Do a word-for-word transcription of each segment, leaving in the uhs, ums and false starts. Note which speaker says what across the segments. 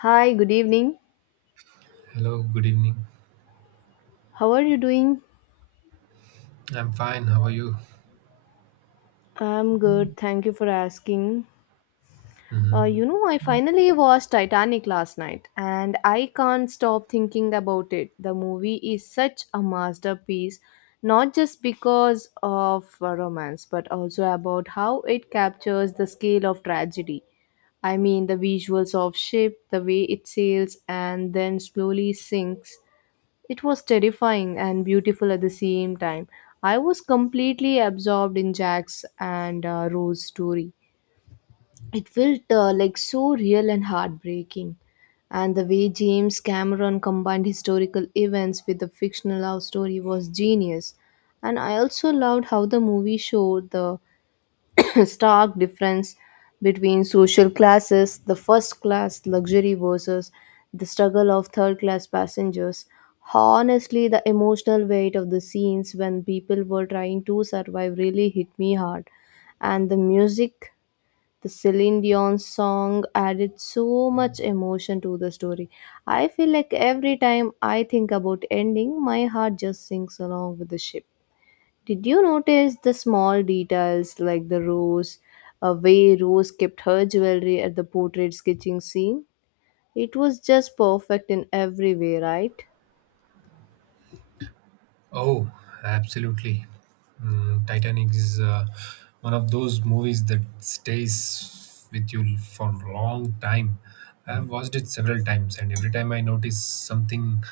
Speaker 1: Hi, good evening.
Speaker 2: Hello, good evening.
Speaker 1: How are you doing?
Speaker 2: I'm fine. How are you?
Speaker 1: I'm good. Thank you for asking. Uh,
Speaker 2: Mhm.
Speaker 1: you know, I finally watched Titanic last night and I can't stop thinking about it. The movie is such a masterpiece, not just because of uh, romance, but also about how it captures the scale of tragedy. I mean, the visuals of ship, the way it sails and then slowly sinks. It was terrifying and beautiful at the same time. I was completely absorbed in Jack's and uh, Rose's story. It felt uh, like so real and heartbreaking. And the way James Cameron combined historical events with a fictional love story was genius. And I also loved how the movie showed the stark difference between social classes, the first class luxury versus the struggle of third class passengers. Honestly, the emotional weight of the scenes when people were trying to survive really hit me hard. And the music, the Celine Dion song added so much emotion to the story. I feel like every time I think about ending, my heart just sinks along with the ship. Did you notice the small details like the rose, a way Rose kept her jewelry at the portrait sketching scene? It was just perfect in every way, right?
Speaker 2: Oh, absolutely. Mm, Titanic is uh, one of those movies that stays with you for a long time. I've watched it several times, and every time I notice something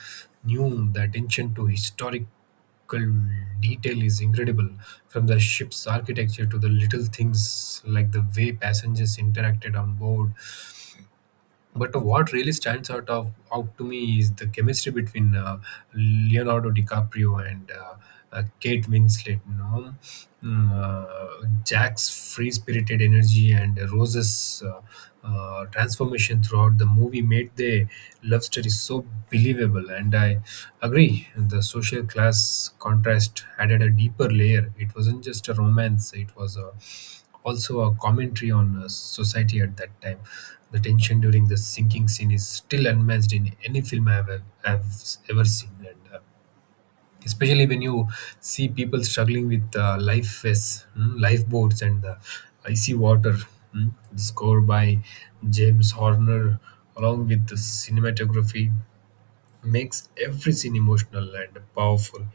Speaker 2: new. The attention to historical detail is incredible. From the ship's architecture to the little things like the way passengers interacted on board, but what really stands out of out to me is the chemistry between uh, Leonardo DiCaprio and uh, uh, Kate Winslet. You know, Mm, uh, Jack's free-spirited energy and Rose's uh, uh, transformation throughout the movie made the love story so believable. And I agree, the social class contrast added a deeper layer. It wasn't just a romance; it was a also a commentary on uh, society at that time. The tension during the sinking scene is still unmatched in any film I've, I've ever seen, and uh, especially when you see people struggling with uh, life vests, mm, lifeboats, and the icy water. mm. The score by James Horner, along with the cinematography, makes every scene emotional and powerful.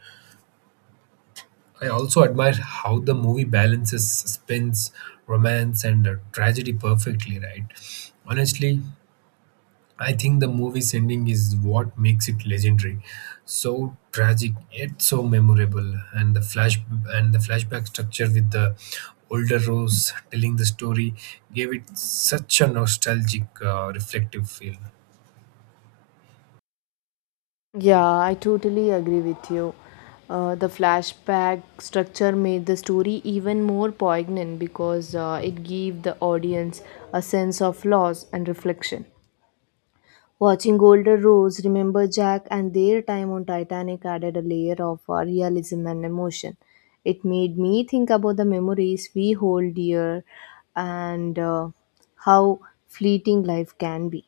Speaker 2: I also admire how the movie balances suspense, romance, and uh, tragedy perfectly, right? Honestly, I think the movie's ending is what makes it legendary. So tragic yet so memorable, and the flash and the flashback structure with the older Rose telling the story gave it such a nostalgic, uh, reflective feel.
Speaker 1: Yeah, I totally agree with you. Uh, the flashback structure made the story even more poignant because uh, it gave the audience a sense of loss and reflection. Watching older roles, remember Jack and their time on Titanic added a layer of uh, realism and emotion. It made me think about the memories we hold dear and uh, how fleeting life can be.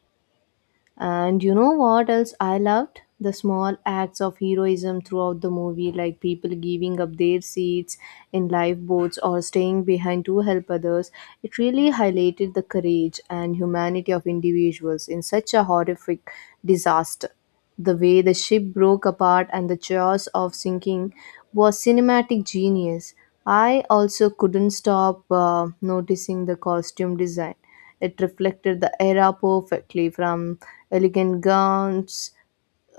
Speaker 1: And you know what else I loved? The small acts of heroism throughout the movie, like people giving up their seats in lifeboats or staying behind to help others. It really highlighted the courage and humanity of individuals in such a horrific disaster. The way the ship broke apart and the chaos of sinking was cinematic genius. I also couldn't stop uh, noticing the costume design. It reflected the era perfectly from elegant gowns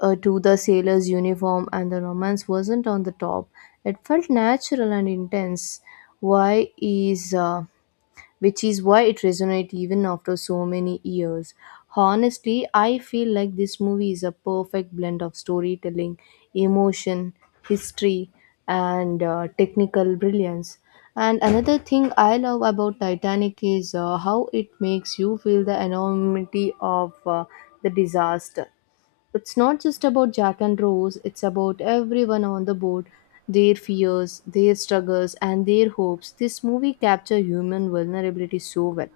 Speaker 1: uh, to the sailor's uniform, and the romance wasn't on the top. It felt natural and intense. Why is uh, Which is why it resonates even after so many years. Honestly, I feel like this movie is a perfect blend of storytelling, emotion, history, and uh, technical brilliance. And another thing I love about Titanic is uh, how it makes you feel the enormity of uh, the disaster. It's not just about Jack and Rose, it's about everyone on the board, their fears, their struggles, and their hopes. This movie captures human vulnerability so well.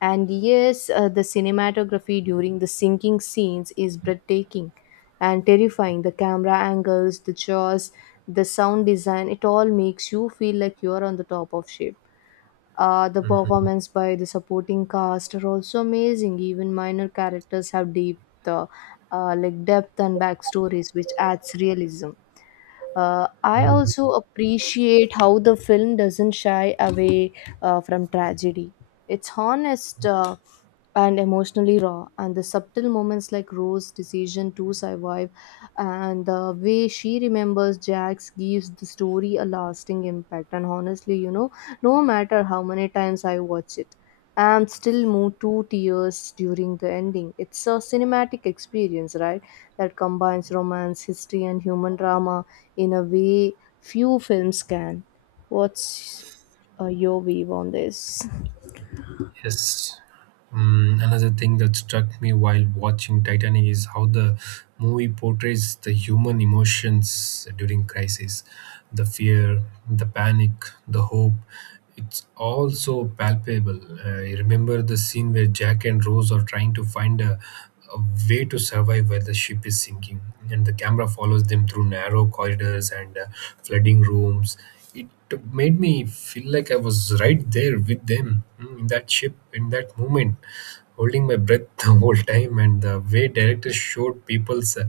Speaker 1: And yes, uh, the cinematography during the sinking scenes is breathtaking and terrifying. The camera angles, the jaws, the sound design, it all makes you feel like you're on the top of shape. Uh, the performance by the supporting cast are also amazing. Even minor characters have deep, uh, uh, like depth and backstories, which adds realism. Uh, I
Speaker 2: Mhm.
Speaker 1: also appreciate how the film doesn't shy away uh, from tragedy. It's honest uh, and emotionally raw, and the subtle moments like Rose's decision to survive and the way she remembers Jax gives the story a lasting impact. And honestly, you know, no matter how many times I watch it, I'm still moved to tears during the ending. It's a cinematic experience, right? That combines romance, history, and human drama in a way few films can. What's uh, Your view on this?
Speaker 2: Yes. Mm, another thing that struck me while watching Titanic is how the movie portrays the human emotions during crisis, the fear, the panic, the hope. It's all so palpable. Uh, I remember the scene where Jack and Rose are trying to find a, a way to survive while the ship is sinking, and the camera follows them through narrow corridors and uh, flooding rooms. It it made me feel like I was right there with them, mm, in that ship, in that moment, holding my breath the whole time. And the way directors showed people's uh,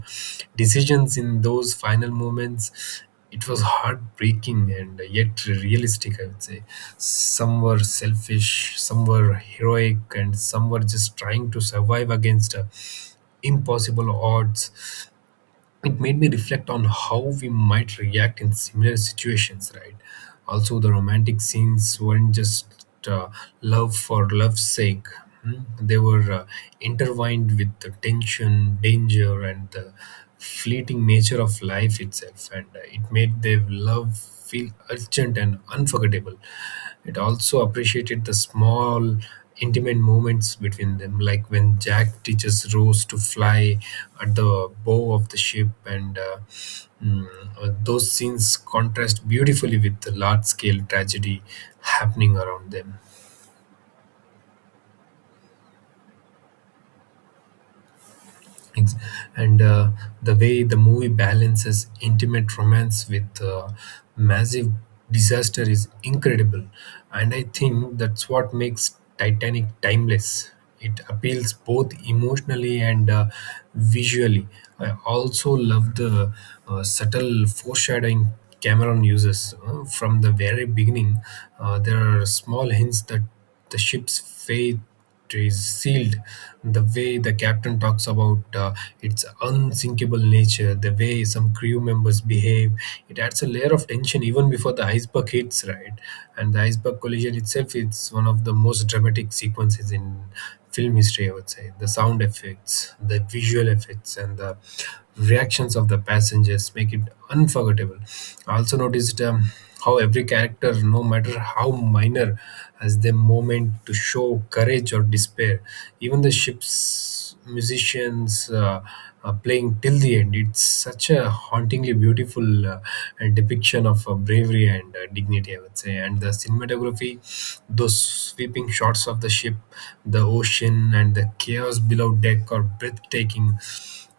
Speaker 2: decisions in those final moments, it was heartbreaking and yet realistic, I would say. Some were selfish, some were heroic, and some were just trying to survive against uh, impossible odds. It made me reflect on how we might react in similar situations, right? Also, the romantic scenes weren't just uh, love for love's sake. hmm? They were uh, intertwined with the tension, danger, and the fleeting nature of life itself, and uh, it made their love feel urgent and unforgettable. It also appreciated the small, intimate moments between them, like when Jack teaches Rose to fly at the bow of the ship, and uh, mm, uh, those scenes contrast beautifully with the large scale tragedy happening around them. Ex- and uh, The way the movie balances intimate romance with uh, massive disaster is incredible, and I think that's what makes Titanic timeless. It appeals both emotionally and uh, visually. I also love the uh, subtle foreshadowing Cameron uses. Uh, from the very beginning, uh, there are small hints that the ship's fate is sealed. The way the captain talks about uh, its unsinkable nature, the way some crew members behave, it adds a layer of tension even before the iceberg hits, right? And the iceberg collision itself is one of the most dramatic sequences in film history, I would say. The sound effects, the visual effects, and the reactions of the passengers make it unforgettable. I also noticed, um, how every character, no matter how minor, has their moment to show courage or despair. Even the ship's musicians uh, are playing till the end. It's such a hauntingly beautiful uh, depiction of uh, bravery and uh, dignity, I would say. And the cinematography, those sweeping shots of the ship, the ocean, and the chaos below deck are breathtaking.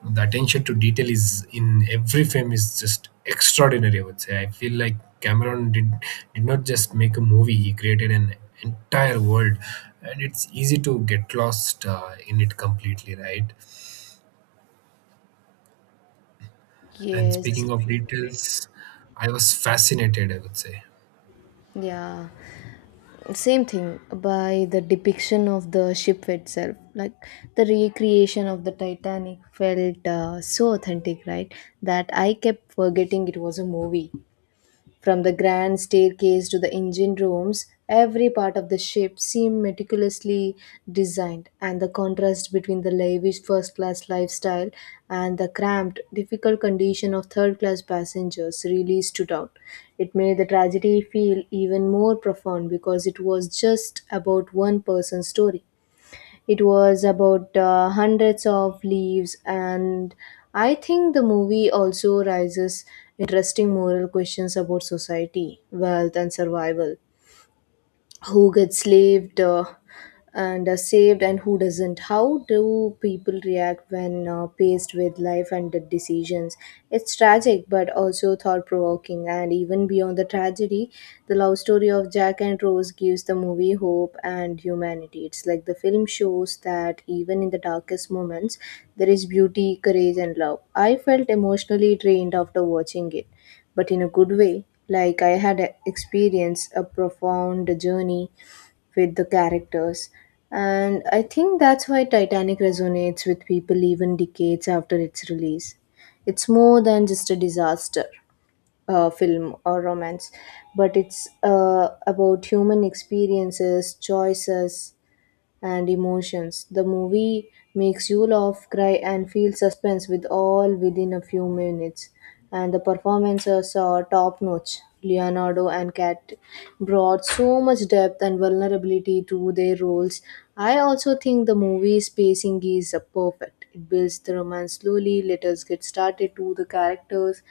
Speaker 2: The attention to detail is in every frame is just extraordinary, I would say. I feel like Cameron did did not just make a movie, he created an entire world, and it's easy to get lost uh, in it completely, right? And
Speaker 1: Yes,
Speaker 2: speaking of details, I was fascinated, I would say.
Speaker 1: yeah, same thing by the depiction of the ship itself. Like the recreation of the Titanic felt uh, so authentic, right? That I kept forgetting it was a movie. From the grand staircase to the engine rooms, every part of the ship seemed meticulously designed, and the contrast between the lavish first class lifestyle and the cramped, difficult condition of third class passengers really stood out. It made the tragedy feel even more profound because it was just about one person's story. It was about uh, hundreds of leaves, and I think the movie also raises interesting moral questions about society, wealth, and survival. Who gets slaved uh, and uh, saved and who doesn't? How do people react when uh, faced with life and death decisions? It's tragic but also thought-provoking, and even beyond the tragedy, the love story of Jack and Rose gives the movie hope and humanity. It's like the film shows that even in the darkest moments there is beauty, courage, and love. I felt emotionally drained after watching it, but in a good way. Like I had experienced a profound journey with the characters. And I think that's why Titanic resonates with people even decades after its release. It's more than just a disaster uh, film or romance, but it's uh, about human experiences, choices, and emotions. The movie makes you laugh, cry, and feel suspense with all within a few minutes. And the performances are top notch. Leonardo and Kat brought so much depth and vulnerability to their roles. I also think the movie's pacing is uh, perfect. It builds the romance slowly, let us get started to the characters,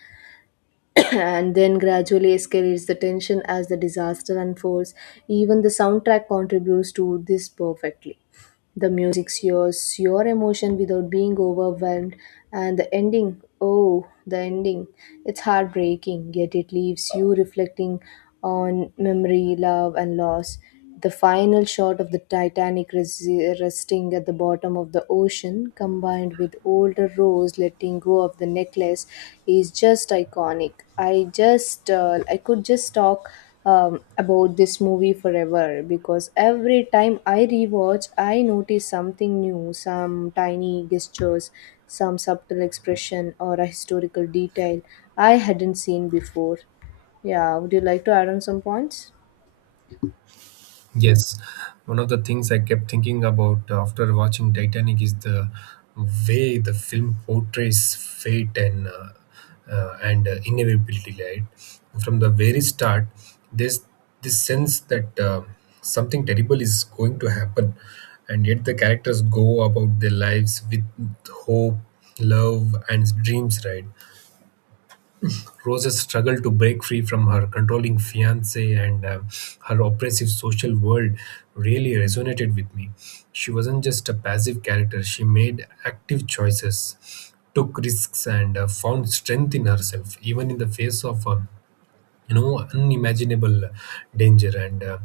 Speaker 1: and then gradually escalates the tension as the disaster unfolds. Even the soundtrack contributes to this perfectly. The music shows your emotion without being overwhelmed, and the ending, oh, the ending, it's heartbreaking, yet it leaves you reflecting on memory, love, and loss. The final shot of the Titanic res- resting at the bottom of the ocean, combined with older Rose letting go of the necklace, is just iconic. I just, uh, I could just talk um, about this movie forever because every time I rewatch, I notice something new, some tiny gestures, some subtle expression, or a historical detail I hadn't seen before. Yeah, would you like to add on some points?
Speaker 2: Yes, one of the things I kept thinking about after watching Titanic is the way the film portrays fate and uh, uh, and uh, inevitability. Right from the very start, there's this sense that uh, something terrible is going to happen, and yet the characters go about their lives with hope, love, and dreams. Right, Rose's struggle to break free from her controlling fiance and uh, her oppressive social world really resonated with me. She wasn't just a passive character, she made active choices, took risks, and uh, found strength in herself, even in the face of uh, you know, unimaginable danger. And uh,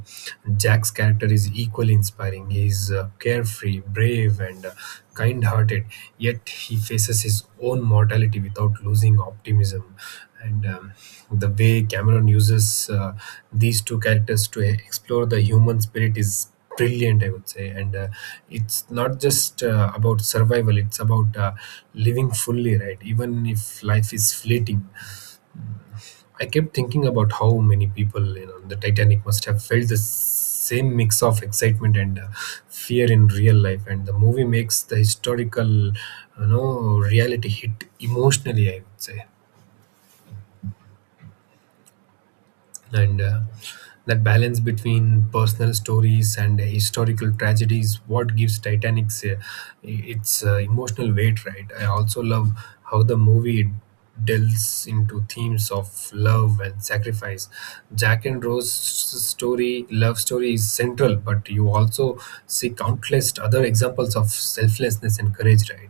Speaker 2: Jack's character is equally inspiring. He's uh, carefree, brave, and uh, kind-hearted, yet he faces his own mortality without losing optimism. And um, the way Cameron uses uh, these two characters to explore the human spirit is brilliant, I would say. And uh, it's not just uh, about survival, it's about uh, living fully, right, even if life is fleeting. I kept thinking about how many people, you know, on the Titanic must have felt the same mix of excitement and uh, fear in real life, and the movie makes the historical, you know, reality hit emotionally, I would say. And uh, that balance between personal stories and uh, historical tragedies what gives Titanic's uh, its uh, emotional weight, right? I also love how the movie delves into themes of love and sacrifice. Jack and Rose story love story is central, but you also see countless other examples of selflessness and courage, right,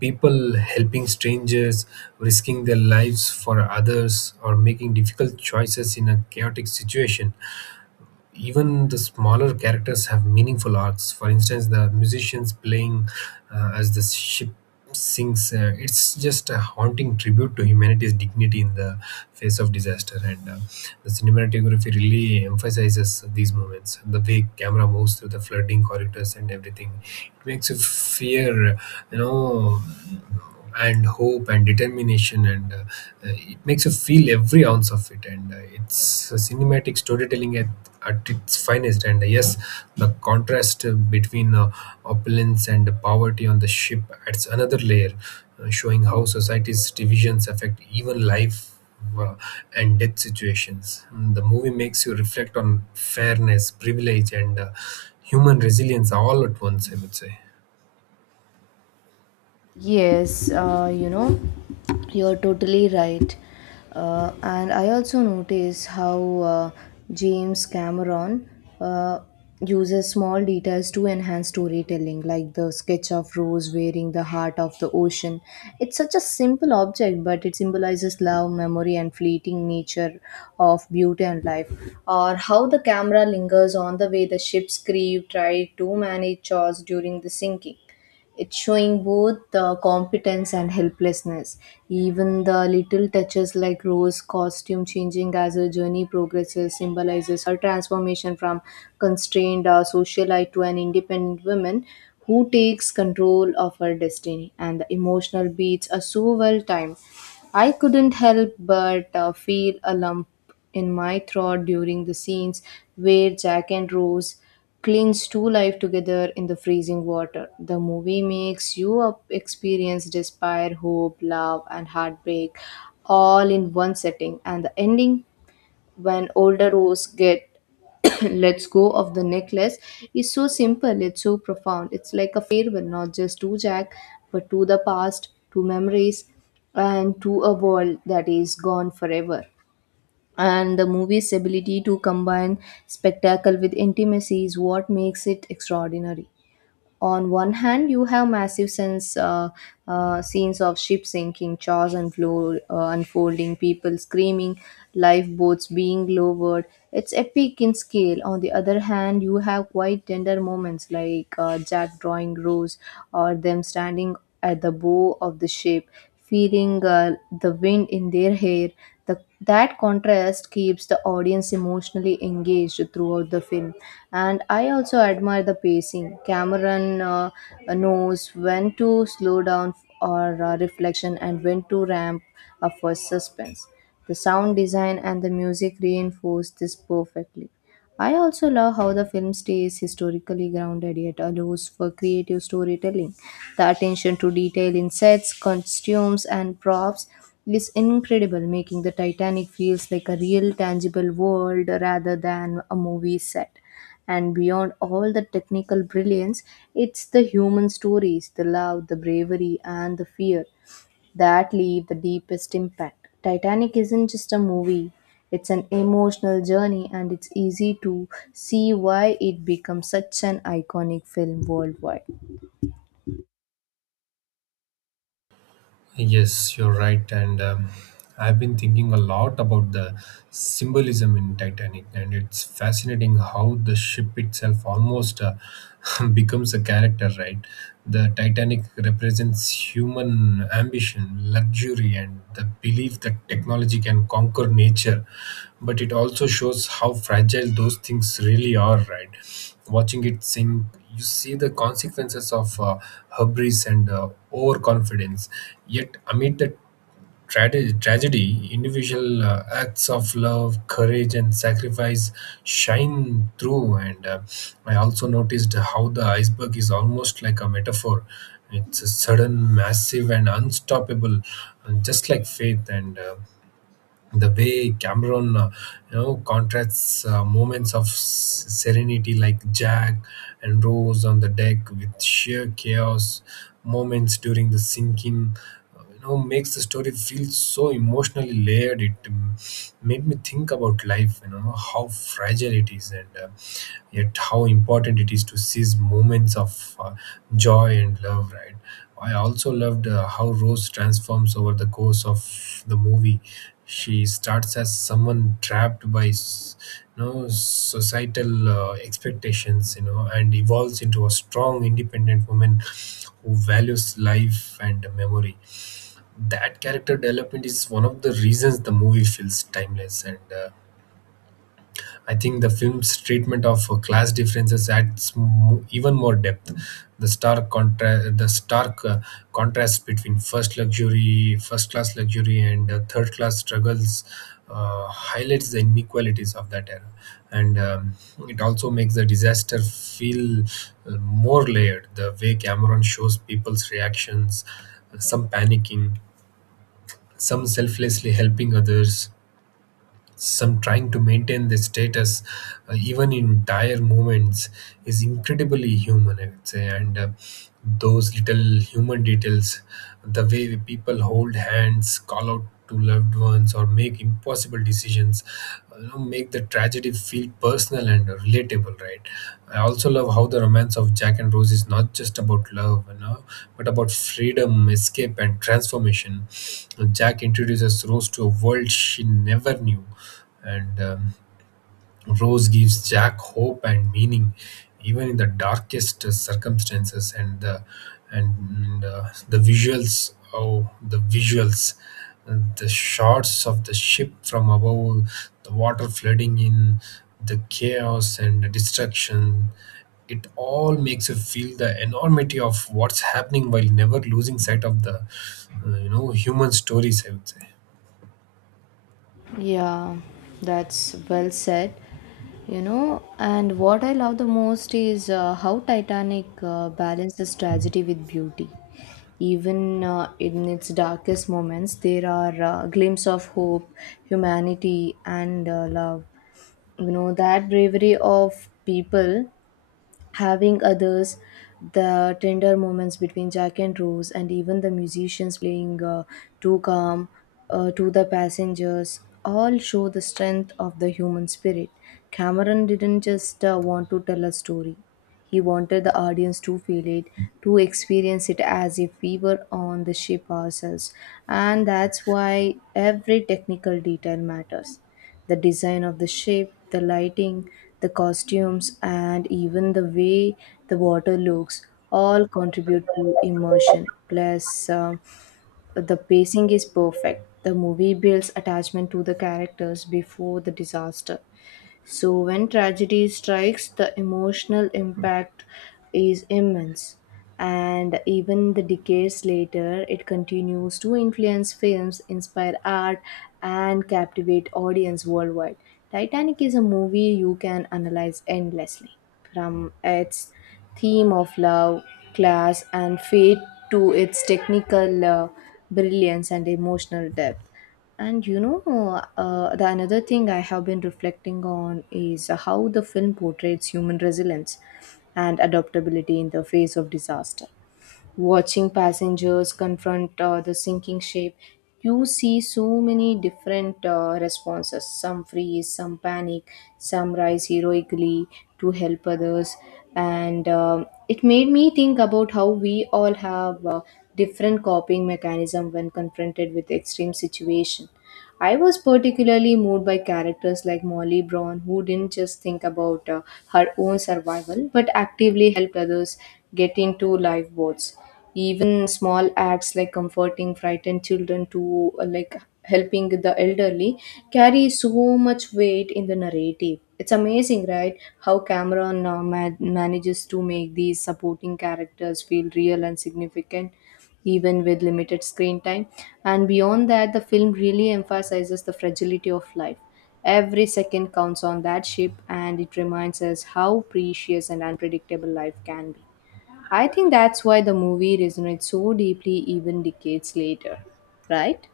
Speaker 2: people helping strangers, risking their lives for others, or making difficult choices in a chaotic situation. Even the smaller characters have meaningful arcs. For instance, the musicians playing uh, as the ship sinks. Uh, it's just a haunting tribute to humanity's dignity in the face of disaster. And uh, the cinematography really emphasizes these moments. The way camera moves through the flooding corridors and everything, it makes you fear, you know, and hope and determination. And uh, uh, it makes you feel every ounce of it, and uh, it's a cinematic storytelling at, at its finest. And uh, yes, the contrast uh, between uh, opulence and poverty on the ship adds another layer, uh, showing how society's divisions affect even life uh, and death situations. Mm, The movie makes you reflect on fairness, privilege, and uh, human resilience all at once, I would say.
Speaker 1: Yes, uh, you know, you're totally right. Uh, and I also notice how uh, James Cameron uh, uses small details to enhance storytelling, like the sketch of Rose wearing the heart of the ocean. It's such a simple object, but it symbolizes love, memory, and fleeting nature of beauty and life. Or how the camera lingers on the way the ship's crew tried to manage chores during the sinking. It's showing both the competence and helplessness. Even the little touches like Rose's costume changing as her journey progresses symbolizes her transformation from constrained uh, socialite to an independent woman who takes control of her destiny. And the emotional beats are so well timed. I couldn't help but uh, feel a lump in my throat during the scenes where Jack and Rose clings to life together in the freezing water. The movie makes you up- experience despair, hope, love, and heartbreak all in one setting. And the ending, when older Rose get lets go of the necklace, is so simple, it's so profound. It's like a farewell, not just to Jack but to the past, to memories, and to a world that is gone forever. And the movie's ability to combine spectacle with intimacy is what makes it extraordinary. On one hand you have massive sense uh, uh, scenes of ships sinking, chars and flow uh, unfolding, people screaming, lifeboats being lowered. It's epic in scale. On the other hand you have quite tender moments like uh, Jack drawing Rose, or them standing at the bow of the ship, feeling uh, the wind in their hair. The, that contrast keeps the audience emotionally engaged throughout the film. And I also admire the pacing. Cameron uh, knows when to slow down or uh, reflection and when to ramp up for suspense. The sound design and the music reinforce this perfectly. I also love how the film stays historically grounded yet allows for creative storytelling. The attention to detail in sets, costumes, and props is incredible, making the Titanic feels like a real, tangible world rather than a movie set. And beyond all the technical brilliance, it's the human stories, the love, the bravery, and the fear that leave the deepest impact. Titanic isn't just a movie, it's an emotional journey, and it's easy to see why it became such an iconic film worldwide.
Speaker 2: Yes, you're right. And um, I've been thinking a lot about the symbolism in Titanic, and it's fascinating how the ship itself almost uh, becomes a character, right? The Titanic represents human ambition, luxury, and the belief that technology can conquer nature. But it also shows how fragile those things really are, right? Watching it sink, you see the consequences of uh, hubris and uh, overconfidence. Yet, amid the trage- tragedy, individual uh, acts of love, courage, and sacrifice shine through. And uh, I also noticed how the iceberg is almost like a metaphor. It's a sudden, massive, and unstoppable, uh, just like faith. And uh, the way Cameron, uh, you know, contrasts uh, moments of s- serenity, like Jack and Rose on the deck, with sheer chaos, moments during the sinking, uh, you know, makes the story feel so emotionally layered. It, um, made me think about life, you know, how fragile it is, and uh, yet how important it is to seize moments of uh, joy and love, right? I also loved uh, how Rose transforms over the course of the movie. She starts as someone trapped by s- you know, societal uh, expectations, you know, and evolves into a strong, independent woman who values life and memory. That character development is one of the reasons the movie feels timeless. And uh, I think the film's treatment of uh, class differences adds mo- even more depth. The stark contra- the stark uh, contrast between first luxury, first class luxury, and uh, third class struggles uh, highlights the inequalities of that era, and um, it also makes the disaster feel uh, more layered. The way Cameron shows people's reactions, some panicking, some selflessly helping others, some trying to maintain their status uh, even in dire moments, is incredibly human, I would say. And uh, those little human details, the way people hold hands, call out to loved ones, or make impossible decisions, you know, make the tragedy feel personal and relatable, right? I also love how the romance of Jack and Rose is not just about love, you know, but about freedom, escape, and transformation. Jack introduces Rose to a world she never knew, and um, Rose gives Jack hope and meaning, even in the darkest uh, circumstances. And the and uh, the visuals, oh, the visuals, uh, the shots of the ship from above, the water flooding in, the chaos and the destruction. It all makes you feel the enormity of what's happening while never losing sight of the, uh, you know, human stories, I would say.
Speaker 1: Yeah, that's well said. You know, and what I love the most is uh, how Titanic uh, balances tragedy with beauty. Even uh, in its darkest moments, there are uh, glimpses of hope, humanity, and uh, love. You know that bravery of people having others, the tender moments between Jack and Rose, and even the musicians playing uh, too calm uh, to the passengers all show the strength of the human spirit. Cameron didn't just uh, want to tell a story, he wanted the audience to feel it, to experience it as if we were on the ship ourselves. And that's why every technical detail matters. The design of the ship, the lighting, the costumes, and even the way the water looks all contribute to immersion. Plus, um, the pacing is perfect. The movie builds attachment to the characters before the disaster. So, when tragedy strikes, the emotional impact is immense. And even the decades later, it continues to influence films, inspire art, and captivate audience worldwide. Titanic is a movie you can analyze endlessly, from its theme of love, class, and fate to its technical uh, brilliance and emotional depth. And you know, uh, the another thing I have been reflecting on is how the film portrays human resilience and adaptability in the face of disaster. Watching passengers confront uh, the sinking ship, you see so many different uh, responses. Some freeze, some panic, some rise heroically to help others. And um, it made me think about how we all have uh, different coping mechanism when confronted with extreme situation. I was particularly moved by characters like Molly Brown, who didn't just think about uh, her own survival but actively helped others get into lifeboats. Even small acts like comforting frightened children to uh, like helping the elderly carry so much weight in the narrative. It's amazing, right? How Cameron uh, ma- manages to make these supporting characters feel real and significant even with limited screen time. And beyond that, the film really emphasizes the fragility of life. Every second counts on that ship, and it reminds us how precious and unpredictable life can be. I think that's why the movie resonates so deeply even decades later, right?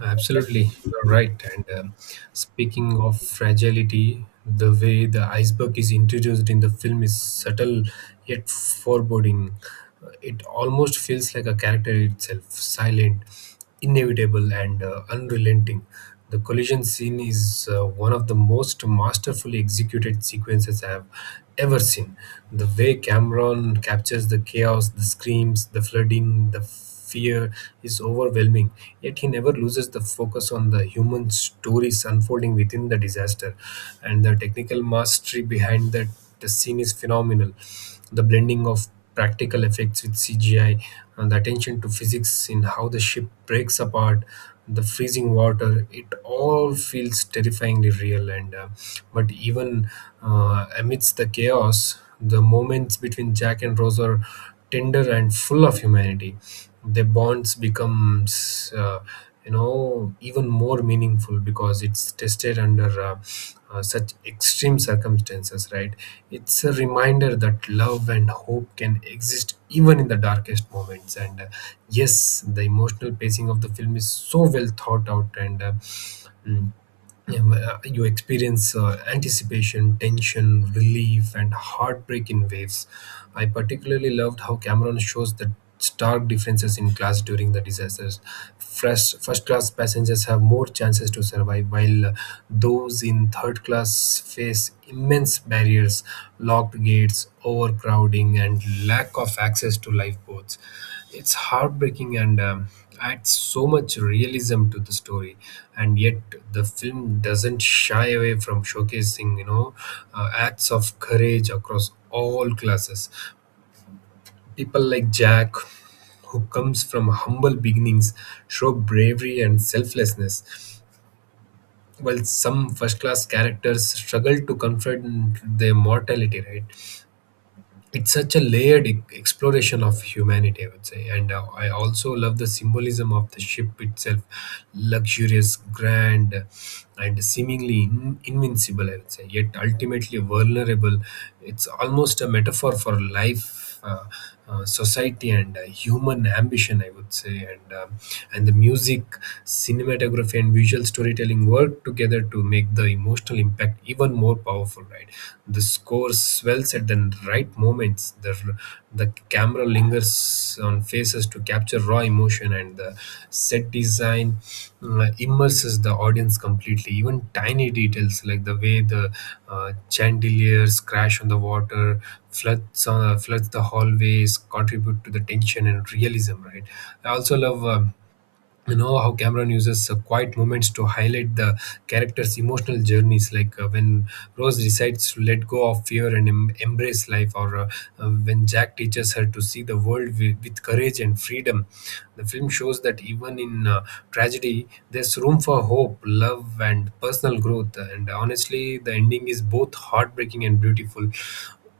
Speaker 2: Absolutely, you're right. And um, speaking of fragility, the way the iceberg is introduced in the film is subtle yet foreboding. Uh, It almost feels like a character itself, silent, inevitable, and uh, unrelenting. The collision scene is uh, one of the most masterfully executed sequences I have ever seen. The way Cameron captures the chaos, the screams, the flooding, the fear is overwhelming, yet he never loses the focus on the human stories unfolding within the disaster. And the technical mastery behind that the scene is phenomenal. The blending of practical effects with C G I, and the attention to physics in how the ship breaks apart, the freezing water, it all feels terrifyingly real. And uh, but even uh, amidst the chaos, the moments between Jack and Rose are tender and full of humanity. Their bonds becomes uh, you know even more meaningful because it's tested under uh, uh, such extreme circumstances, right? It's a reminder that love and hope can exist even in the darkest moments. And uh, yes the emotional pacing of the film is so well thought out. And uh, mm, yeah, well, uh, you experience uh, anticipation, tension, relief, and heartbreak in waves. I particularly loved how Cameron shows the stark differences in class during the disasters. First, first class passengers have more chances to survive, while uh, those in third class face immense barriers, locked gates, overcrowding, and lack of access to lifeboats. It's heartbreaking and um, adds so much realism to the story. And yet the film doesn't shy away from showcasing, you know, uh, acts of courage across all classes. People like Jack, who comes from humble beginnings, show bravery and selflessness, while some first class characters struggle to confront their mortality, right? It's such a layered e- exploration of humanity, I would say. And uh, i also love the symbolism of the ship itself: luxurious, grand, and seemingly in- invincible, I would say, yet ultimately vulnerable. It's almost a metaphor for life, uh, uh, society, and uh, human ambition, I would say. And um, and the music, cinematography, and visual storytelling work together to make the emotional impact even more powerful, right? The score swells at the right moments. The, the camera lingers on faces to capture raw emotion, and the set design uh, immerses the audience completely. Even tiny details, like the way the uh, chandeliers crash on the water, floods, uh, floods the hallways, contribute to the tension and realism, right? I also love, Um, you know, how Cameron uses uh, quiet moments to highlight the character's emotional journeys, like uh, when Rose decides to let go of fear and em- embrace life, or uh, uh, when Jack teaches her to see the world wi- with courage and freedom. The film shows that even in uh, tragedy, there's room for hope, love, and personal growth. And honestly, the ending is both heartbreaking and beautiful.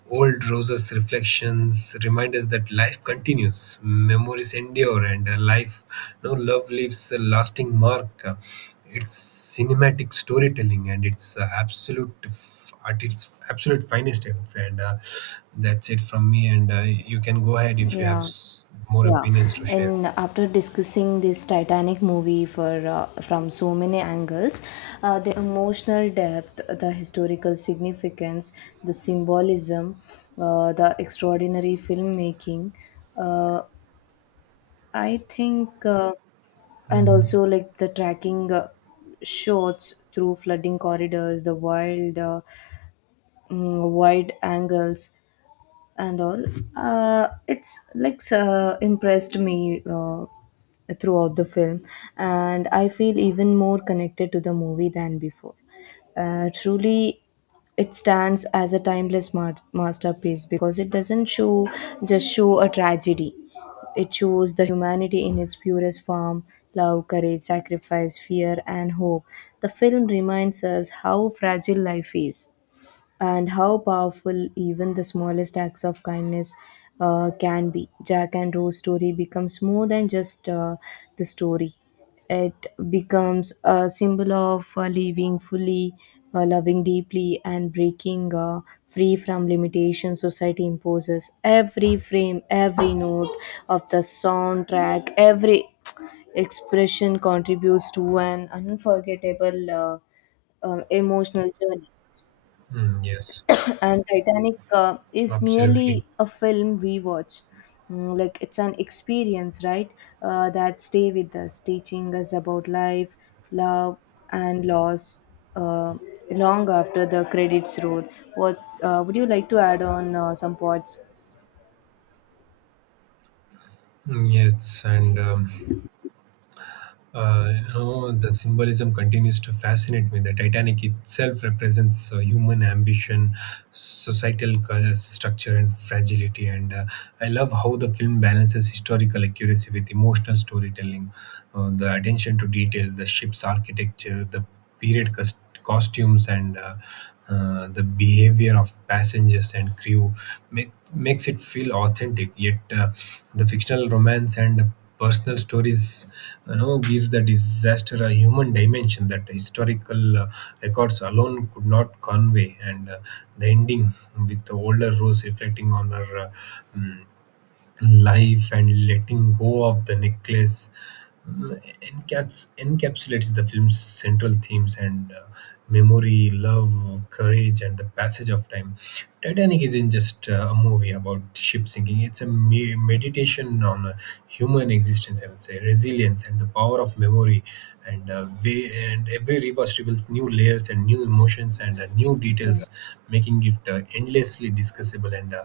Speaker 2: Old Rose's reflections remind us that life continues, memories endure, and uh, life, no love leaves a lasting mark. Uh, It's cinematic storytelling, and it's uh, absolute f- at its absolute finest, I would say. And uh, that's it from me. And uh, you can go ahead if you have
Speaker 1: Yeah.
Speaker 2: s- more
Speaker 1: Yeah.
Speaker 2: opinions to share.
Speaker 1: And after discussing this Titanic movie for uh, from so many angles, uh, the emotional depth, the historical significance, the symbolism, uh, the extraordinary filmmaking, uh, I think uh, and
Speaker 2: Mhm.
Speaker 1: also like the tracking uh, shots through flooding corridors, the wild uh, mm, wide angles and all, uh, it's like uh, impressed me uh, throughout the film, and I feel even more connected to the movie than before. Uh, truly, it stands as a timeless ma- masterpiece because it doesn't show just show a tragedy, it shows the humanity in its purest form: love, courage, sacrifice, fear, and hope. The film reminds us how fragile life is and how powerful even the smallest acts of kindness uh, can be. Jack and Rose story becomes more than just uh, the story. It becomes a symbol of uh, living fully, uh, loving deeply, and breaking uh, free from limitations society imposes. Every frame, every note of the soundtrack, every expression contributes to an unforgettable uh, um, emotional journey,
Speaker 2: Mm, yes,
Speaker 1: and Titanic uh, is
Speaker 2: absolutely.
Speaker 1: merely a film we watch. Mm, like it's an experience, right? Uh, that stay with us, teaching us about life, love, and loss. Uh, Long after the credits roll. What uh, would you like to add on uh, some points?
Speaker 2: Mm, yes, and um, Uh, you know, the symbolism continues to fascinate me. The Titanic itself represents uh, human ambition, societal cul- structure, and fragility. And uh, I love how the film balances historical accuracy with emotional storytelling. Uh, the attention to detail, the ship's architecture, the period cus- costumes, and uh, uh, the behavior of passengers and crew make, makes it feel authentic, yet uh, the fictional romance and personal stories, you know, gives the disaster a human dimension that historical uh, records alone could not convey. And uh, the ending, with the older Rose reflecting on her uh, mm, life and letting go of the necklace, mm, encaps- encapsulates the film's central themes, and uh, memory, love, courage, and the passage of time. Titanic isn't just uh, a movie about ship sinking, it's a me- meditation on uh, human existence, I would say, resilience, and the power of memory. And, uh, way, and every reverse reveals new layers, and new emotions, and uh, new
Speaker 1: Yeah,
Speaker 2: details, making it uh, endlessly discussable and uh,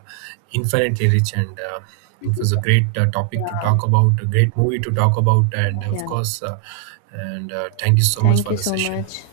Speaker 2: infinitely rich. And uh, it was a great uh, topic to
Speaker 1: yeah.
Speaker 2: talk about, a great movie to talk about, and of
Speaker 1: Yeah.
Speaker 2: course, uh, and uh, thank you so much
Speaker 1: Thank
Speaker 2: for
Speaker 1: you
Speaker 2: the
Speaker 1: so
Speaker 2: session.
Speaker 1: much.